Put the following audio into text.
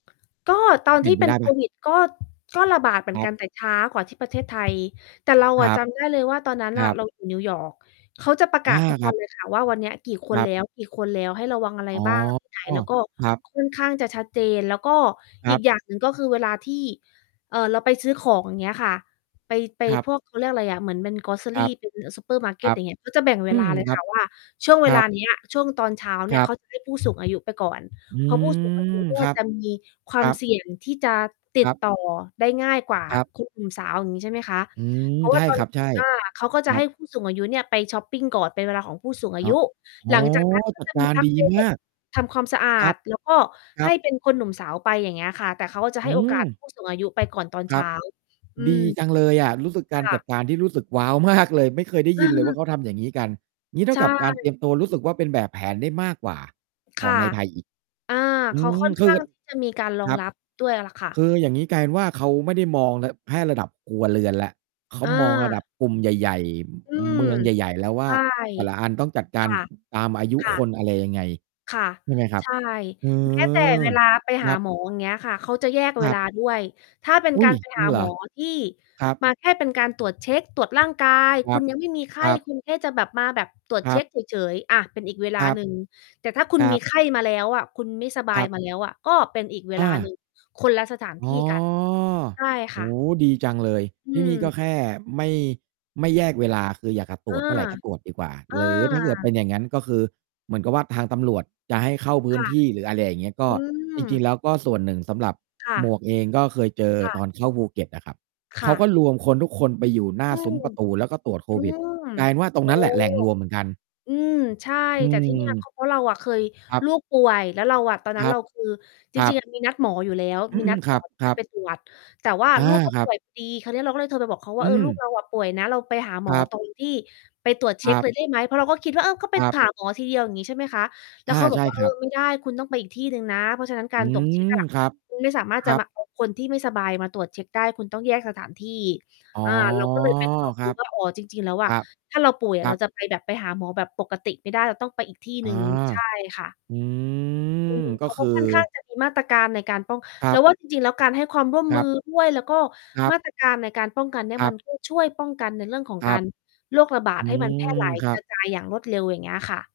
ก็ตกอ็นเปลที่ียน่ไปเป็ไดน้โคเปล่า? วิด ก็ ก็ระบาดเหมืคอนรกัับ น แต่ช้ากว่าที่ ประเทศไทย แต่เราคอระัจบ ำได้เลยว่า ตอนนั้นคนร่ะ ับ เรา อยู่ นิวยอร์ก เขาจะประอกา าศ ทุกครวัันบ เลยค่ะ ว่า วันเนี้ย กี่คคนรัแลบ ้ว ๆ ให้ระวัง อะไรอ๋อ บ้าง ที่ไหน แล้วก็ครับ ค่อนข้างจะชัด เจน แล้วก็คอรัีกบ อย่างหนึ่งก็คือเวลาที่ เอ่อ เราไปซื้อของ อย่างเงี้ยค่ะ ไป ไปครับ พวก เขาเรียกอะไรอะ เหมือนเป็น ครGrocery ับ เป็น อ ซูเปอร์มาร์เกค็ต รัอบ ย่างเงี้ย ก็จะแบ่งเอวืลม า เลยครัคบ ่ะว่า ช่วงเควรัลาบ เนี้ย ช่วงตอนเช้าเคนี่รย ัเขบ า จะให้ ผู้สูงอายุไปก่อน อืเพราะ ผู้สูงอาม ยุเนี่ครย ับ จะมีควคารมัเบ สี่ยงที่จะติคดรับ ต่อได้ง่ายกว่า ครับ คุณหนุ่มสาว อย่างงี้ใช่ไหมคะ อืม เพราะวใช่า่ ตอคน รับ ใช่ อา เขาก็คจะรัให้บ ผู้สูงอายุเนี่ยไปช็อปปิงก่อน เป็นเวลาของผู้สูงอาอ๋อ ยุ โอ้โฮ หลัง จากนั้นกจ็ัจดะกมีารพัดกีเบรมก าก ทำความสะอคารัด บ แล้วก็ครใหั้บ เป็นคนหนุ่มสาวไป อย่างเงี้ยค่ะ แต่เขาก็จะอใืห้ โอกาสม ผู้ สูงอายุไปก่อน ตอนคเรชั้บ า อืดม ีจังเลยอะ รู้สึกกาคร่จัดะ การที่รู้สึกว้าวมากเลย ไม่เคยได้เยินเลยวอ่อ าเขาทำอย่างงี้กัน อย่างงี้ เท่ใชากับการเตรี่ ยมตัวรู้สึกว่า เป็นแบบแผนได้มากกว่าคขอ่ะ งในไทยอีก อา อเืขาค่ม อน คขื้อ างที่จะมี การรอคงรับ รับด้วยล่ะค่ะ คืออย่างนี้กลายเป็นว่า เขาไม่ได้มองระ แค่ระดับครัวเรือนแล้ว เขาอมองระดัา บกลุ่มใหญ่ อืๆ ม เมืองใหญ่ ๆ แล้ววใ่ชา ่ แต่ละอันต้องจัดกคาร ่ะ ตามอายุค่คะ น อะไรยังไง ค่ะ ใช่ไหมครัใชบ? ่ อืแม้แต่ อ เวลาไปหคราับ หมอ อย่างเงี้ยค่ะ เขาจะแยกคเวรัลาบ ด้วย ถ้าเป็นอุก๊าย! รไป จรหิงาเหรหมอ? อ ที่ครับ มาแค่เป็นการตรวจเช็ก ตรวจร่างกาย ครคุับ ณยังไม่มีไขค้รับ คุณแค่จะแบบ มาแบบตรวจครเชั็บ กเฉย ๆ อา เป็นอีกเวลาครับ หนึ่ง แต่ถ้าคุคณรัมีบ ไข้มาแล้วอะ คุณไม่สบาครยับ มา แล้ว อะ ก็เป็นอีกเวอลาหนึา ่ง คนละสถานอท๋ี่อ กัน ใช่โอค่้ะ โฮ ดีจังเลย อืที่นี่ก็ม แค่ไม่ ไม่แยกเวลา คืออยากจะตเอรอ วจเมื่อไรก็ตรวจดีกว่า เออ หรือถ้าเกิดเป็นอย่างงั้น ก็คือ เหมือนกับว่าทางตำรวจจะให้เข้าพืค้น่ะ ที่ หรืออะไรอย่างเงี้ย ก็ อืจริง ๆ ม แล้วก็ส่วนหนึ่ง สำหรับค่หมะ วกเองก็เคยเจอค่ตะ อนเข้าภูเก็ตอะครับ คเข่าะ ก็รวมคนทุกคนไปอยู่หน้อาืซุ้มม ประตู แล้วก็ตรวจโคอืวิด ม กลายเป็นว่าตรโอง้ นั้นแหละแหล่งรวมเหมือนกัน อืม ใช่ อืแต่ ที่เนี่ย ม ก็เพราะเราอะเคย ครับ ลูกป่วย แล้วเราอะ ตอนนคั้รนัเรบ าคือ จครรัิง ๆ บ อะ มีนัดหมออยู่แล้ว อืมี นัอ ดๆ หคมรอที่จะ ับ ไปๆ ตรวจ แต่ว่า อา ลูกก็ครปั่บ วย พอดี คราวนี้เราก็เลยโทรไปบอกเขาวอ่า ืเออ ลูกม เรา อะป่วยนะ เราไปหาหมคอ รับ ตรงที่ ไปตรวจเคช็รกัเบ ลย ได้ไหม เพราะเราก็คิดว่า เออ ก็ไป ครัหบ าหมอ ทีเดียว อย่างนี้ใช่ไหมคะ แล้อวา เขาบใอชก ่ว่า "เคอรอ ับ ไม่ได้คุณต้องไปอีกที่หนึ่งนะ เพราะฉะนั้นกอาืร ตรวจ เชม ็กอะ ครับ คุณไม่สามารถคจะรัมบ า เอา คนที่ไม่สบายมาตรวจเช็กได้ คุณต้องแยกสถานที่" อ๋อ อา เราก็เลยเป็นความครรัู้บ ว่า อ๋อ จริง ๆ แล้วอคะ รับ ถ้าเราป่วยอคะรเัราบ จะไปแบบไปหาหมอแบบปกติไม่ได้ เราต้องไปอีกที่ อหนา ึ่ง ใช่ค่ะ อือืม ม กเข็าคก็ือ ค่อนข้างจะมี มาตรการในการป้อง ครเรัาบ ว่าจริง ๆ แล้วการให้ความร่วม ครมืับ อ ด้วย แล้วก็ครับ มาตรการในการป้องกันเนี่ย ครมัับ น ก็ ช่วยป้องกันในเรื่องของครกาัร บ โรคระบาอดืให้มันแพร่ม หลายครักรบ ะจายอย่างรวดเร็ว อย่างเงี้ยค่ะ